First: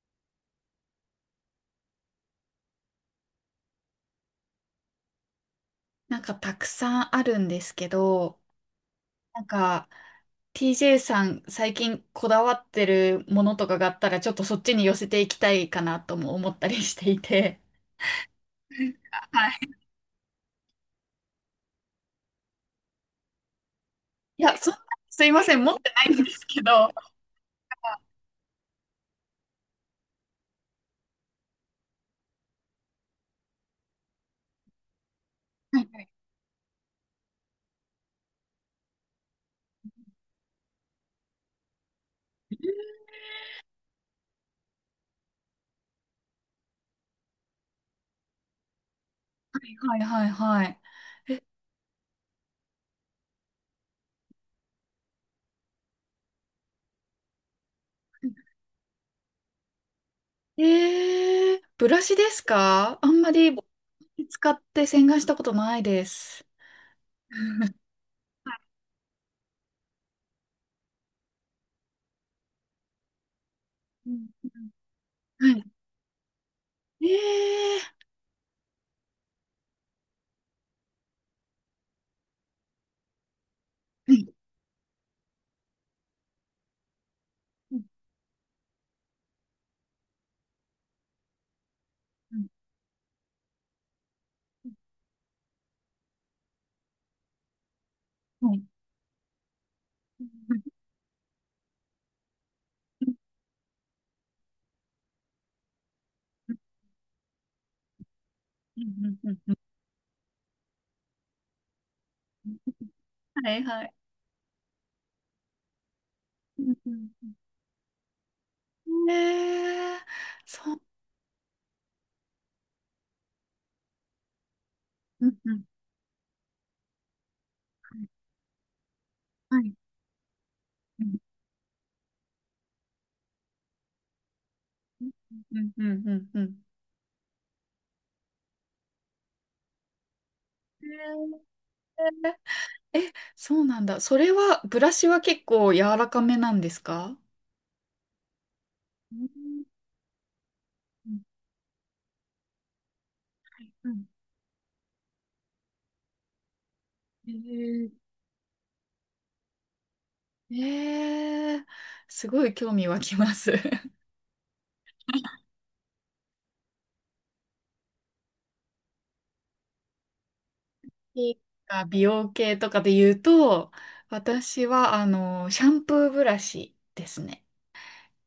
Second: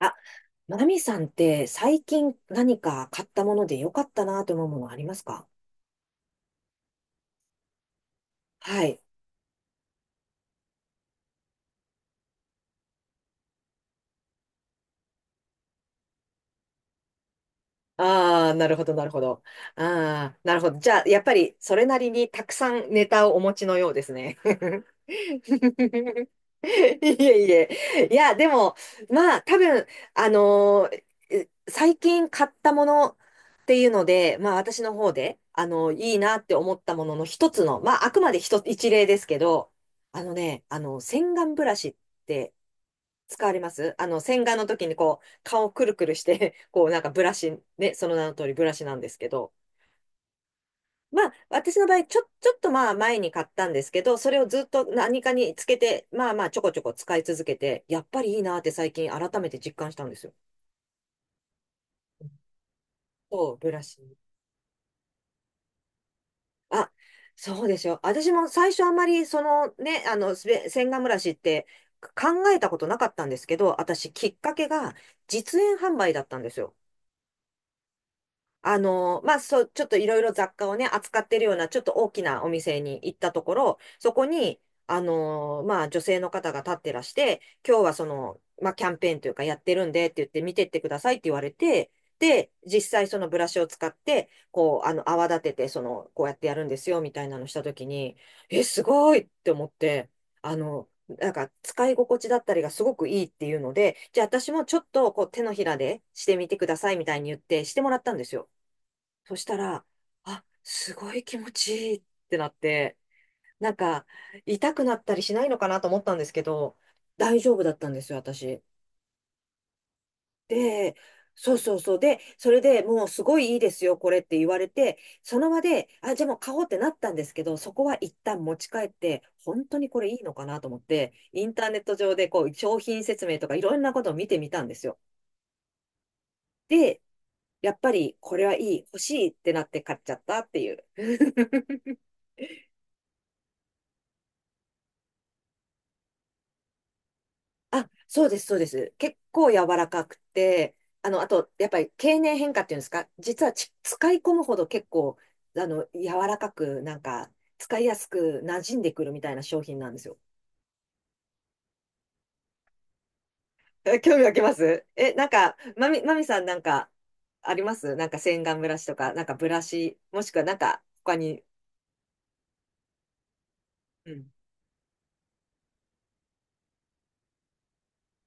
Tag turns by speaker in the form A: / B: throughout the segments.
A: あ、まなみさんって最近何か買ったもので良かったなと思うものありますか？
B: なんかたくさんあるんですけど、
A: はい。
B: なんか TJ さん最近こだわってるものとかがあったらちょっとそっちに寄せていきたいかなとも思ったりしていて。
A: ああ、なるほど、なるほど。
B: はい。
A: ああ、なるほど。じゃあ、やっぱりそれなりにたくさんネタをお持ちのようですね。
B: いや、そんな、すいません、持ってないんで すけ ど。は
A: いえいえ。いや、でも、まあ、多分、あのーえ最近買ったものっていうので、まあ、私の方で、
B: い
A: いいなって思ったものの一つの、まあ、あくまで一つ、一例ですけど、あのね、洗顔ブラシって使われます？洗顔の時にこう、顔をくるくるして、こう、なんかブラシ、ね、その名の通りブラシなんですけど、
B: はいはいはいは
A: まあ、私の場合、ちょっとまあ前に買ったんですけど、それをずっと何かにつけて、まあまあちょこちょこ使い続けて、やっぱりいいなって最近改めて実感したんですよ。
B: い。えー、ブラシですか？あんま
A: そ
B: り
A: う、ブラシ。
B: 使って洗顔したことないです。
A: あ、そうで すよ。私も
B: はい。
A: 最初あんまり、そのね、洗顔ブラシって考えたことなかったんですけど、
B: う
A: 私
B: ん
A: きっかけが
B: うん
A: 実
B: は
A: 演販売だったんですよ。
B: いえー、
A: まあ、そう、ちょっといろいろ雑貨をね、扱ってるような、ちょっと大きなお店に行ったところ、そこに、まあ、女性の方が立ってらして、
B: う
A: 今日
B: ん
A: はその、まあ、キャンペーンというかやってるんでって言って見てってくださいって言われて、
B: う
A: で、実際そのブラシを使って、こう、泡立てて、その、こうやってやるんですよ、みたいなのしたときに、
B: んうんは
A: え、
B: い
A: すごいって思って、なんか使い心地だったりがすごくいいっていうので、じゃあ私もちょっとこう手のひらでしてみ
B: う
A: て
B: ん
A: くださいみたいに言ってしてもらったんですよ。
B: うんう
A: そ
B: ん
A: し
B: う
A: た
B: ん
A: ら、あ、すごい気持ちいいってなって、
B: はい
A: なん
B: はい。
A: か、痛くなったりしないのかなと思ったんですけ
B: うん
A: ど、
B: うんう
A: 大丈夫だったんですよ、私。
B: んねえ、そう。
A: で、そうそうそう。で、それでもうすごいいいですよ、これって言われて、
B: うん
A: その
B: う
A: 場
B: ん
A: で、あ、じゃあもう買おうってなったんですけど、そこは一旦持ち帰って、
B: は
A: 本
B: い。
A: 当にこれいいのかなと思っ
B: う
A: て、
B: ん
A: インターネット上でこう、商品説明とかいろんなことを見てみたんですよ。
B: うんうんうんうん。
A: で、やっぱりこれはいい、欲しいってなって買っちゃったっていう。
B: え ー、えそうなんだ。それは、ブラシは結構柔らかめなんですか？
A: あ、そうです、そうです。
B: う
A: 結
B: ん
A: 構柔らかくて、
B: うん
A: あと、やっぱり経年変化っていうんですか、実は
B: はいうん
A: 使い込むほど結構、柔らかく、なん
B: え
A: か、使い
B: ー
A: やすく馴染んでくるみたいな商品なんですよ。
B: えーすごい興味湧きます。
A: え、興味湧きます？なんか、まみさんなんか、ありますなんか洗顔ブラシとか、なんかブラシ、もしくはなんか、他
B: いい
A: に？
B: か美容系とかで言うと、
A: うん。
B: 私は、シャンプーブラシですね。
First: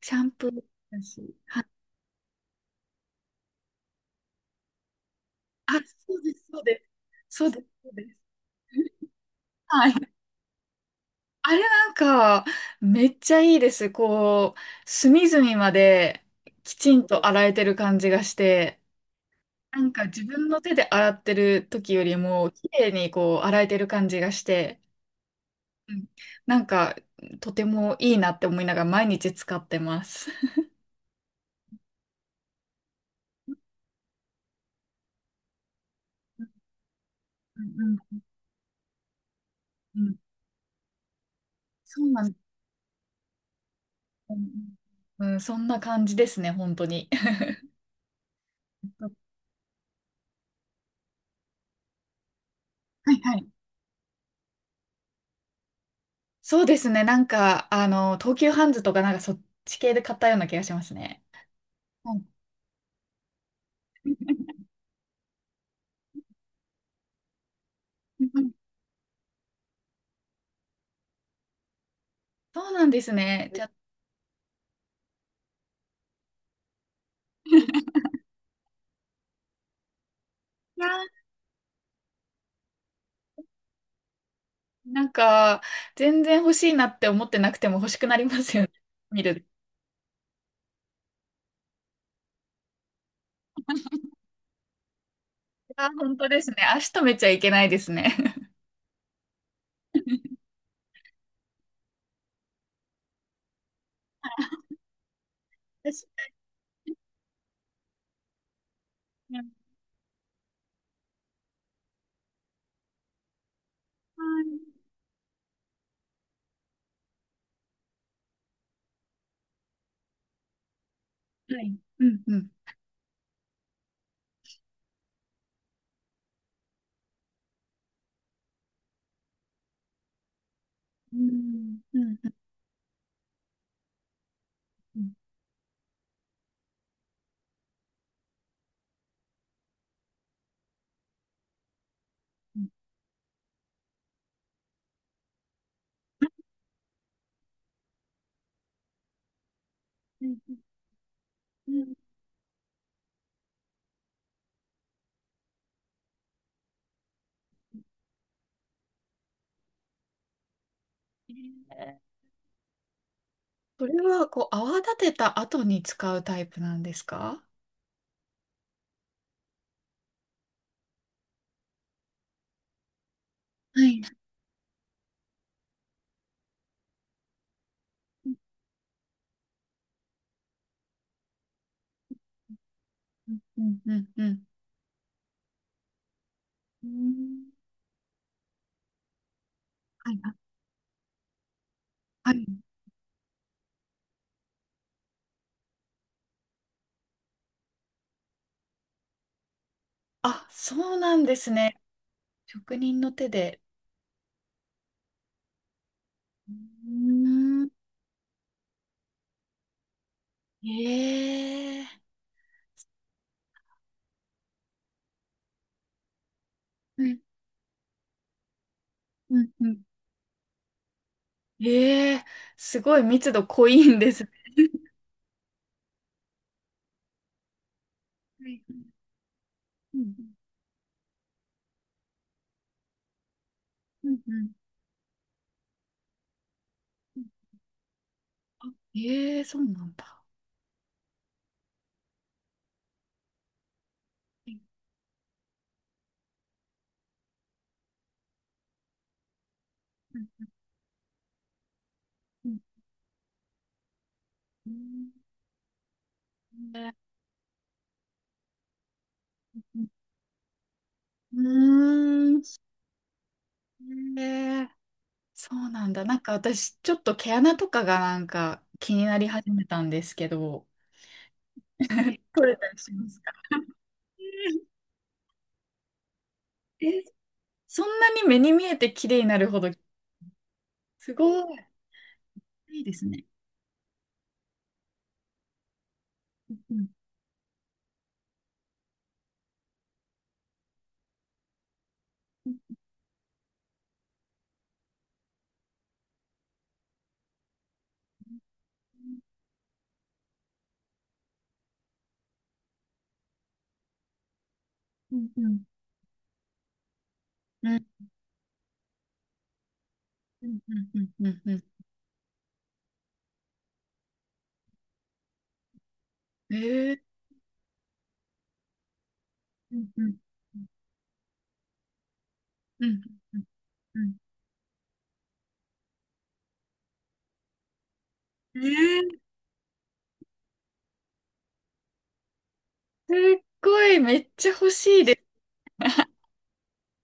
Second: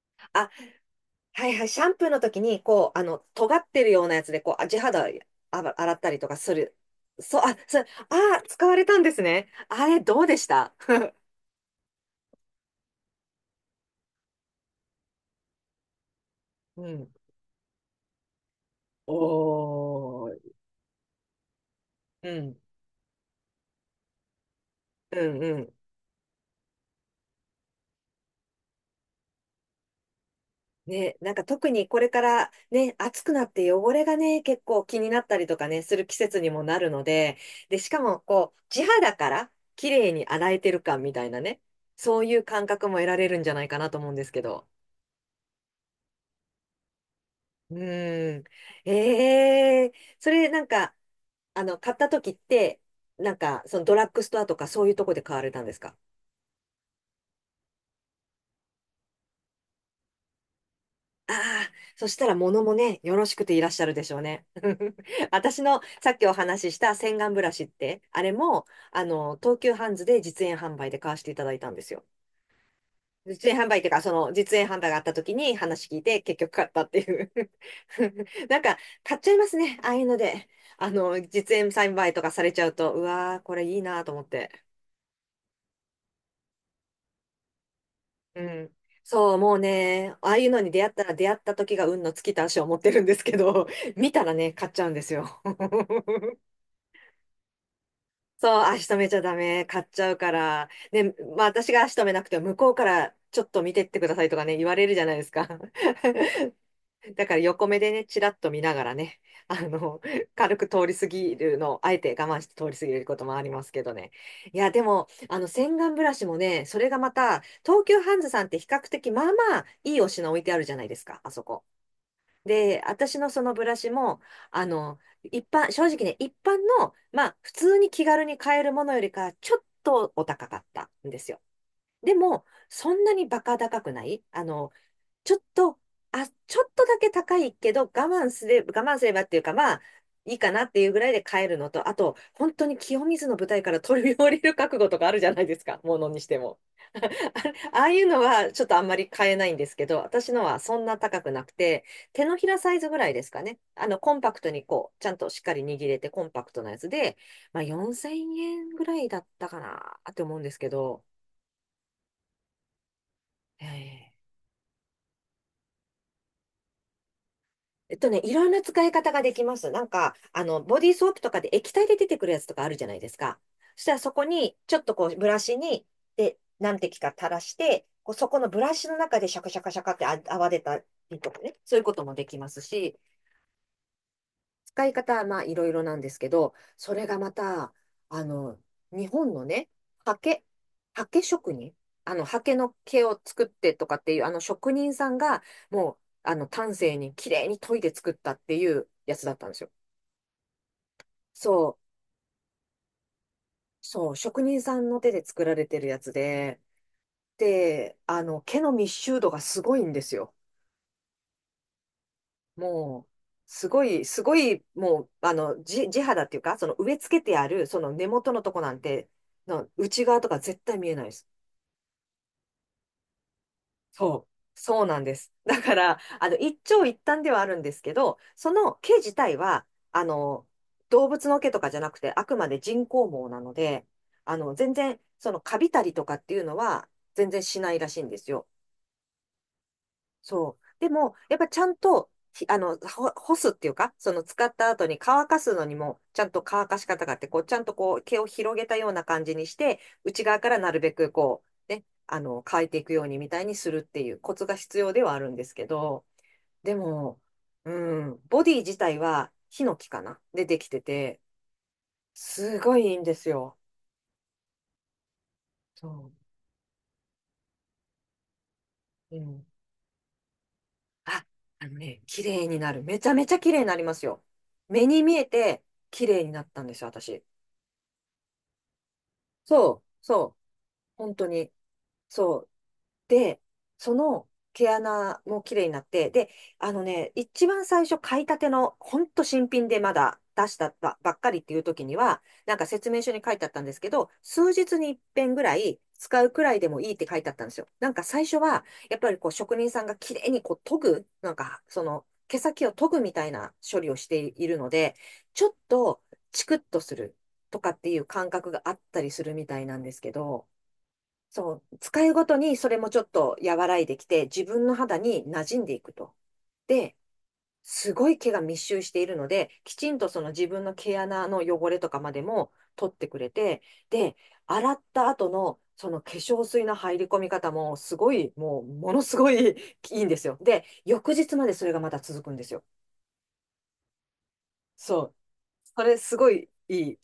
B: シャンプ
A: あ、
B: ーだし。
A: はいは
B: は、
A: い、シャンプーの時に、こう、尖ってるようなやつで、こう、地肌
B: あ、
A: 洗った
B: そ
A: り
B: う
A: と
B: で
A: か
B: す、
A: す
B: そう
A: る。
B: です。
A: そう、
B: そう
A: あ、
B: です、
A: そう、
B: そうです。
A: 使われたんですね。あ
B: は
A: れ、
B: い。
A: どうでした？
B: あれなんか、めっちゃいいです。こう、隅々までき
A: う
B: ちん
A: ん。
B: と洗えてる感じがして、
A: お
B: なんか自
A: ー、
B: 分の手で洗ってる時より
A: う
B: も、
A: ん、
B: 綺麗にこう、洗えてる感じがして、
A: うん、うん。
B: うん、なんか、とてもいいなって思いながら毎日使ってます。
A: ね、なんか特にこれからね、暑くなって汚れがね、結構気になったりとかね、する季節
B: う
A: にもなるので、で、しか
B: ん
A: もこう、地肌から綺
B: うんう
A: 麗
B: ん。
A: に 洗えてる感みたいなね、
B: そう
A: そ
B: な
A: う
B: んで
A: い
B: す。
A: う感覚も得られるんじゃないかなと思うんです
B: う
A: けど。
B: ん、うんそんな感じですね、本当に。
A: うん。ええ、それなんか、買った時って、
B: はい
A: な
B: は
A: ん
B: い。
A: か、そのドラッグストアとかそういうとこで買われたんですか？
B: そうですね。なんか、あの、東急ハンズとかなんかそっち系で買ったような気がしますね。
A: ああ、そ
B: は
A: し
B: い
A: たら物もね、よろしくていらっしゃるで
B: う
A: しょうね。
B: ん
A: 私のさっきお話しした洗顔ブラシって、あれも、東急ハンズで実演販売で買わせていただいたんですよ。
B: そうなんですね。
A: 実演
B: じゃ
A: 販
B: あ、
A: 売っていうか、その実演販売があった時に話聞いて結局買ったっていう。 なんか、買っちゃいますね。ああいうので。実演販売とかされちゃうと、うわー、これいいなと思って。
B: なんか、全然欲しいなって思ってなくても欲しくなりま
A: う
B: すよね。
A: ん。
B: 見
A: そう、
B: る。
A: もうね、ああいうのに出会ったら出会った時が運の尽きた足を持ってるんですけど、見たらね、買っちゃうんですよ。
B: あ、本当ですね。足止めちゃいけないですね。
A: そう、足止めちゃダメ、買っちゃうから。ね、まあ私が足止めなくても向こうからちょっと見てってくださいとかね、言われるじゃないですか。
B: 確
A: だから横目でね、ちらっと見ながらね、
B: かに。
A: あの、軽く通り過ぎるのを、あえて我慢して通り過ぎることもありますけどね。いや、で
B: は
A: も、洗顔ブラシもね、それがまた、東急ハンズさんって比較的、まあまあ、いいお品置いてあるじゃないですか、あそ
B: いは
A: こ。
B: いうんうん。
A: で、私のそのブラシも、正直ね、一般の、まあ、普通に気軽に買えるものよりか、ちょっとお高かったん
B: う
A: ですよ。
B: んう
A: で
B: んうん
A: も、そんなにバカ高くない
B: うん
A: ちょっと、ちょっとだけ高いけど、我慢すれば、我慢すればっていうか、まあ、いいかなっていうぐらいで買えるのと、あと、本
B: う
A: 当
B: ん
A: に清水の舞台から飛び降りる覚悟とかあるじゃないですか、ものにしても。ああいうのはちょっとあんまり買えないんですけど、
B: う
A: 私
B: ん
A: のはそんな高くなく
B: う
A: て、
B: ん
A: 手のひらサイズぐらいですかね。コンパクトにこう、ちゃんとしっかり握れてコンパクトなやつで、まあ4000円ぐらいだったかなって思うんですけど、
B: えー、それ
A: ええ
B: は、こう、泡立てた後に使うタイプなんですか？
A: いろんな使い方ができます。なんか、ボディーソープとかで液体で出てくるやつとかあるじゃないですか。そ
B: は
A: したら
B: い。
A: そこに、ちょっとこう、ブラシに、で、何滴か垂らして、こうそ
B: う
A: このブラシの中でシャカシャカシャカって泡出たりとかね、そういうこともできますし、
B: んうんうんうん
A: 使い方はまあいろいろなんですけど、
B: う
A: それがま
B: ん。
A: た、あの、日本のね、
B: はい
A: 刷
B: な。
A: 毛、刷毛職人、
B: あは
A: 刷
B: い。
A: 毛の毛を作ってとかっていう、あの職人さんが、もう、丹精に綺麗に研いで作ったっていうやつだったんですよ。
B: あ、そうなんです
A: そ
B: ね。
A: う、
B: 職人の手で。
A: そう、職人さんの手で作られてるやつ
B: う
A: で、
B: ーん。
A: で、毛の密集度がすごいんですよ。
B: ええ
A: もう、すごい、すごい、もう、地肌っていうか、その植え
B: は
A: 付
B: い。
A: けてある、その根元のとこなんて、
B: うん。う
A: の
B: ん。
A: 内側とか絶対見えないです。
B: ええすごい密度濃いんです
A: そ
B: ね。
A: う。そうなんです。だから、一長一短ではあるんですけど、
B: は
A: そ
B: い。
A: の毛自体は、
B: う
A: あ
B: ん。
A: の、動物の毛とかじゃなくて、あくまで人工毛なので、
B: うん。うん。
A: 全然、その、カビたりとかっていうのは、
B: うん
A: 全然しないらしいんですよ。
B: ええそうなんだ。
A: そう。でも、やっぱちゃんと、ひあの、ほ干すっていうか、その使
B: は
A: っ
B: い
A: た後に乾かすのにも、ちゃんと乾かし方があって、こう、ちゃんとこう、毛を広げたような感じにして、
B: う
A: 内側
B: ん
A: からなるべくこう、ね、
B: うん
A: 乾いていくようにみたいにするっていうコツが
B: う
A: 必要で
B: ん
A: はあるんですけど、でも、うん、ボディ自体はヒノ
B: うん
A: キかなでできてて、
B: うんう
A: す
B: ー
A: ごいいいんですよ。
B: んええそうなんだ。
A: そ
B: なんか私、ちょっと毛穴とかがなんか気に
A: う。
B: な
A: う
B: り
A: ん。
B: 始めたんですけど、
A: あ、あのね、綺
B: 取
A: 麗
B: れ
A: に
B: た
A: な
B: り
A: る。
B: し
A: め
B: ま
A: ちゃ
B: す
A: め
B: か？
A: ちゃ綺麗になりますよ。目に見えて綺麗になったんですよ、私。
B: そんなに目に見えて綺麗になるほど、
A: そう、そう。
B: す
A: 本当に。
B: ごい。
A: そう。
B: いいですね。
A: で、その毛穴も綺麗になって、で、あ
B: う
A: の
B: ん
A: ね、一番最初買いたての、ほんと新品でまだ出したばっかりっていう時には、
B: う
A: な
B: ん
A: んか説明書に書いてあったんですけど、数日に一遍ぐらい使うくらいでもいいって書いてあったんですよ。なんか最初は、やっぱりこう職人さんが綺麗にこう研ぐ、なんかその毛先を研ぐみたいな処理をしているので、
B: う
A: ちょっ
B: ん
A: とチクッとすると
B: う
A: か
B: んう
A: ってい
B: ん
A: う感覚があったりするみたいなんですけ
B: う
A: ど、
B: んうんうんうん
A: そう、使いごとにそれもちょっと和らいできて、自分の肌に馴染んでいくと。
B: うんえ
A: で、
B: ー
A: すごい毛が密集しているので、
B: う
A: き
B: ん
A: ちん
B: う
A: と
B: ん
A: その自
B: う
A: 分
B: ん
A: の毛穴の汚れとかまでも
B: う
A: 取っ
B: ん
A: てくれて、
B: うん
A: で、洗った後のその化粧水の入り込み方もすごい、
B: え
A: もうもの
B: ー
A: すごい いいんですよ。で、翌日までそれがまた続くんですよ。
B: すっごい、めっちゃ欲し
A: そ
B: い
A: う。
B: で
A: それすごいいい。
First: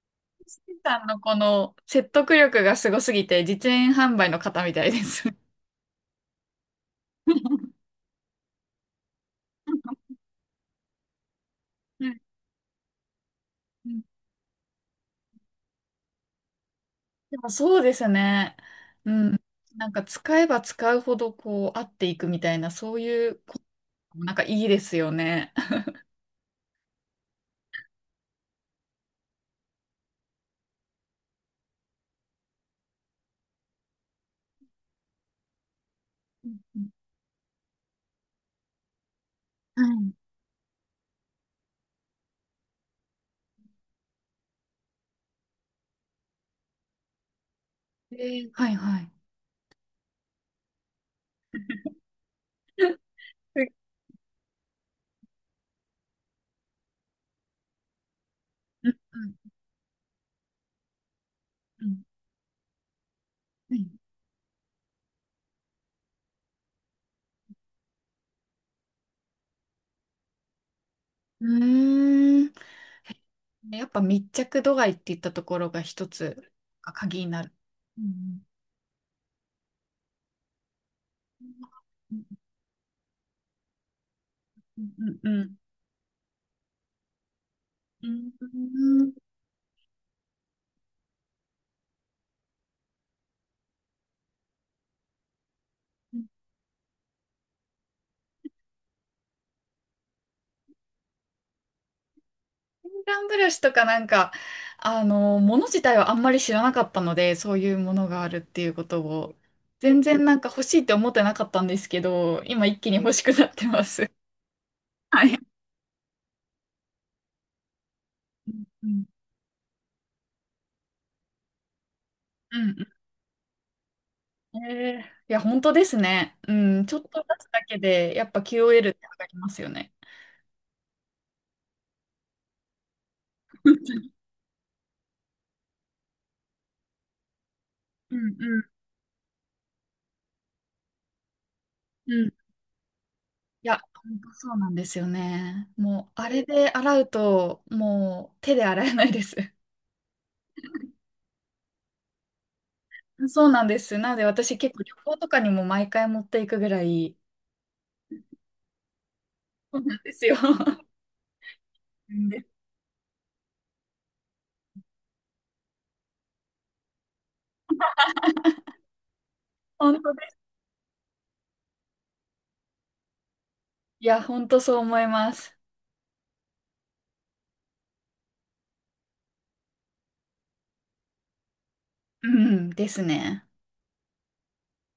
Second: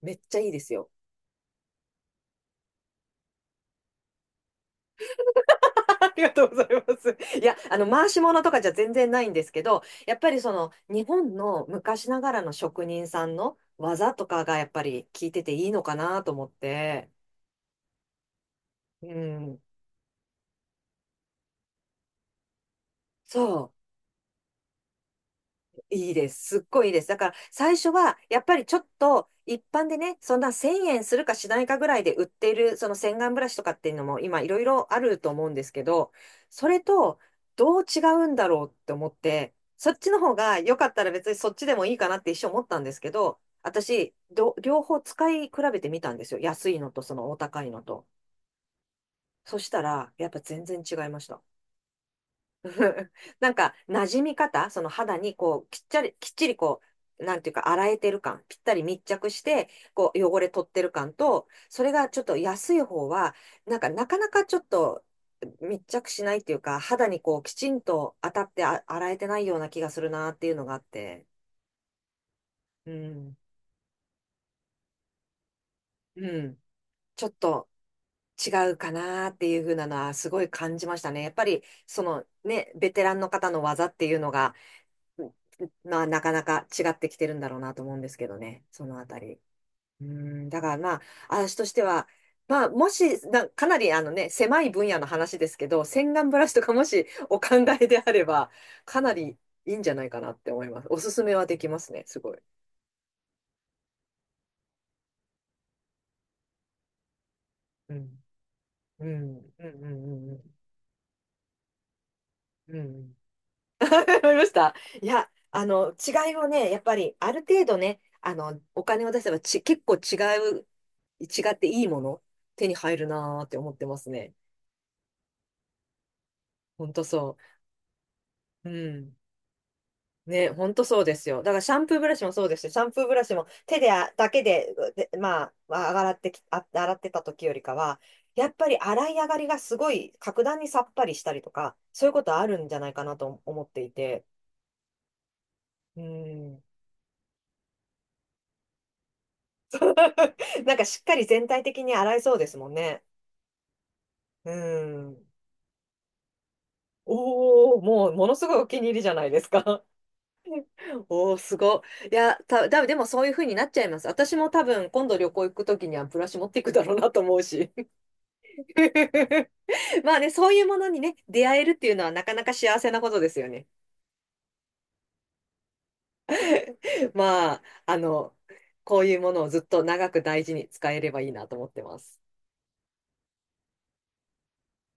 A: めっちゃいいで
B: す。シ
A: す
B: ン
A: よ。
B: さんのこの説得力がすごすぎて、実演販売の方みたいです。
A: ありがとうございます。いや、回し物とかじゃ全然ないんですけど、やっぱりその、日本の
B: う
A: 昔
B: ん
A: ながらの職人さんの
B: うん
A: 技とかがやっぱり聞いてていいのかなと思って、
B: でもそうですね。
A: う
B: うん。
A: ん。
B: なんか使えば使うほどこう合っていくみたいな、そういうこと
A: そう。
B: もなんかいいですよね。
A: いいです。すっごいいいです。だから最初はやっぱりちょっと一般でね、そんな1000円するかしないかぐらいで売っているその洗顔ブラシとかっていうのも今いろいろあると思うんですけど、
B: うん
A: そ
B: う
A: れ
B: ん
A: とどう違うんだろうって思って、そっちの
B: は
A: 方が良かったら別にそっちでもいいかなって一瞬思ったんですけど、私、両方使い比べてみたんですよ。安いのとそのお高いのと。
B: い。えー、はいはい。
A: そしたらやっぱ全然違いました。なんか、
B: え
A: 馴染み方、その肌にこう、きっちり、きっちりこう、なんていうか、洗えてる感、ぴったり
B: うん
A: 密着し
B: うん
A: て、こう、汚れ取ってる感と、それがちょっと安い方は、
B: う
A: なんか、
B: ん
A: なかなかちょっと密着しないっていうか、肌にこう、きちんと当たって洗えてないような気がするなっていうのがあって、
B: うんうー
A: うん、
B: ん。やっぱ密着度合いって言ったところが一
A: う
B: つ
A: ん、
B: が鍵
A: ちょ
B: に
A: っ
B: なる。
A: と
B: うん
A: 違うかなっていう風なのは、すごい感じましたね。やっぱり、そ
B: うん
A: のね、ベテランの方の技っていうのが、
B: うんうん
A: まあ、なかなか違ってきてるんだろうなと思うん
B: う
A: ですけ
B: ん
A: どね、その
B: う
A: あ
B: ん
A: たり。うん、だからまあ、私としては、まあ、もし、かなりあのね、狭い分野の話ですけど、洗
B: うん
A: 顔ブラシとかもしお考えであれば、かなりいいんじゃないかなって思います。おすすめはできますね、すごい。
B: 洗顔ブラシとかなんか、もの自体はあんまり知らなかったので、そういうも
A: う
B: のが
A: ん。
B: あるっていうこと
A: う
B: を、
A: ん、うん、う
B: 全然
A: ん、う
B: なんか
A: ん、
B: 欲しいって思ってなかったんですけど、今
A: うん。
B: 一
A: う
B: 気に欲
A: ん
B: しくなってます。
A: 思いました。い
B: は
A: や、
B: い。
A: 違いをね、やっぱり、ある程度ね、お
B: うん
A: 金を出せば結構う、違っていいもの、
B: う
A: 手に
B: ん
A: 入るなーって思ってますね。
B: えー、いや、本当ですね。うん、
A: ほん
B: ちょっ
A: と
B: と出
A: そ
B: すだけで、やっぱ
A: う。う
B: QOL って上
A: ん。
B: がりますよね。
A: ね、ほんとそうですよ。だから、シャンプーブラシもそうですし、シャンプーブラシも手で、あだけで、で、まあ、洗ってた時よりかは、
B: うん
A: やっ
B: う
A: ぱり洗い上がりがすごい、格段にさっぱりしたりとか、そうい
B: ん
A: う
B: う
A: こ
B: ん。い
A: とあるんじゃないかなと思っ
B: や、
A: てい
B: 本
A: て。
B: 当そうなんですよね。
A: う
B: もう、あれ
A: ん。
B: で洗うと、もう手で洗えないです。
A: なんかしっかり全体的に洗えそうですもんね。
B: そうなんです。なので、
A: う
B: 私結構旅行
A: ん。
B: とかにも毎回持っていくぐらい、
A: おお、もうものすごいお気に入りじゃないです
B: そう
A: か。
B: なんですよ。
A: おお、すごい。
B: う
A: い
B: ん
A: や、
B: で
A: でもそういう風になっちゃいます。私も多分今度旅行行くときにはブラシ持っていくだろうなと思うし。
B: 本 当
A: まあ
B: で
A: ね、
B: す。
A: そういうものにね、出会えるっていうのはなかなか幸せなことですよね。
B: いや、本当そう思います。
A: まあ、こういうものをずっと長く大事に使えればいいなと思ってます。
B: うん、ですね。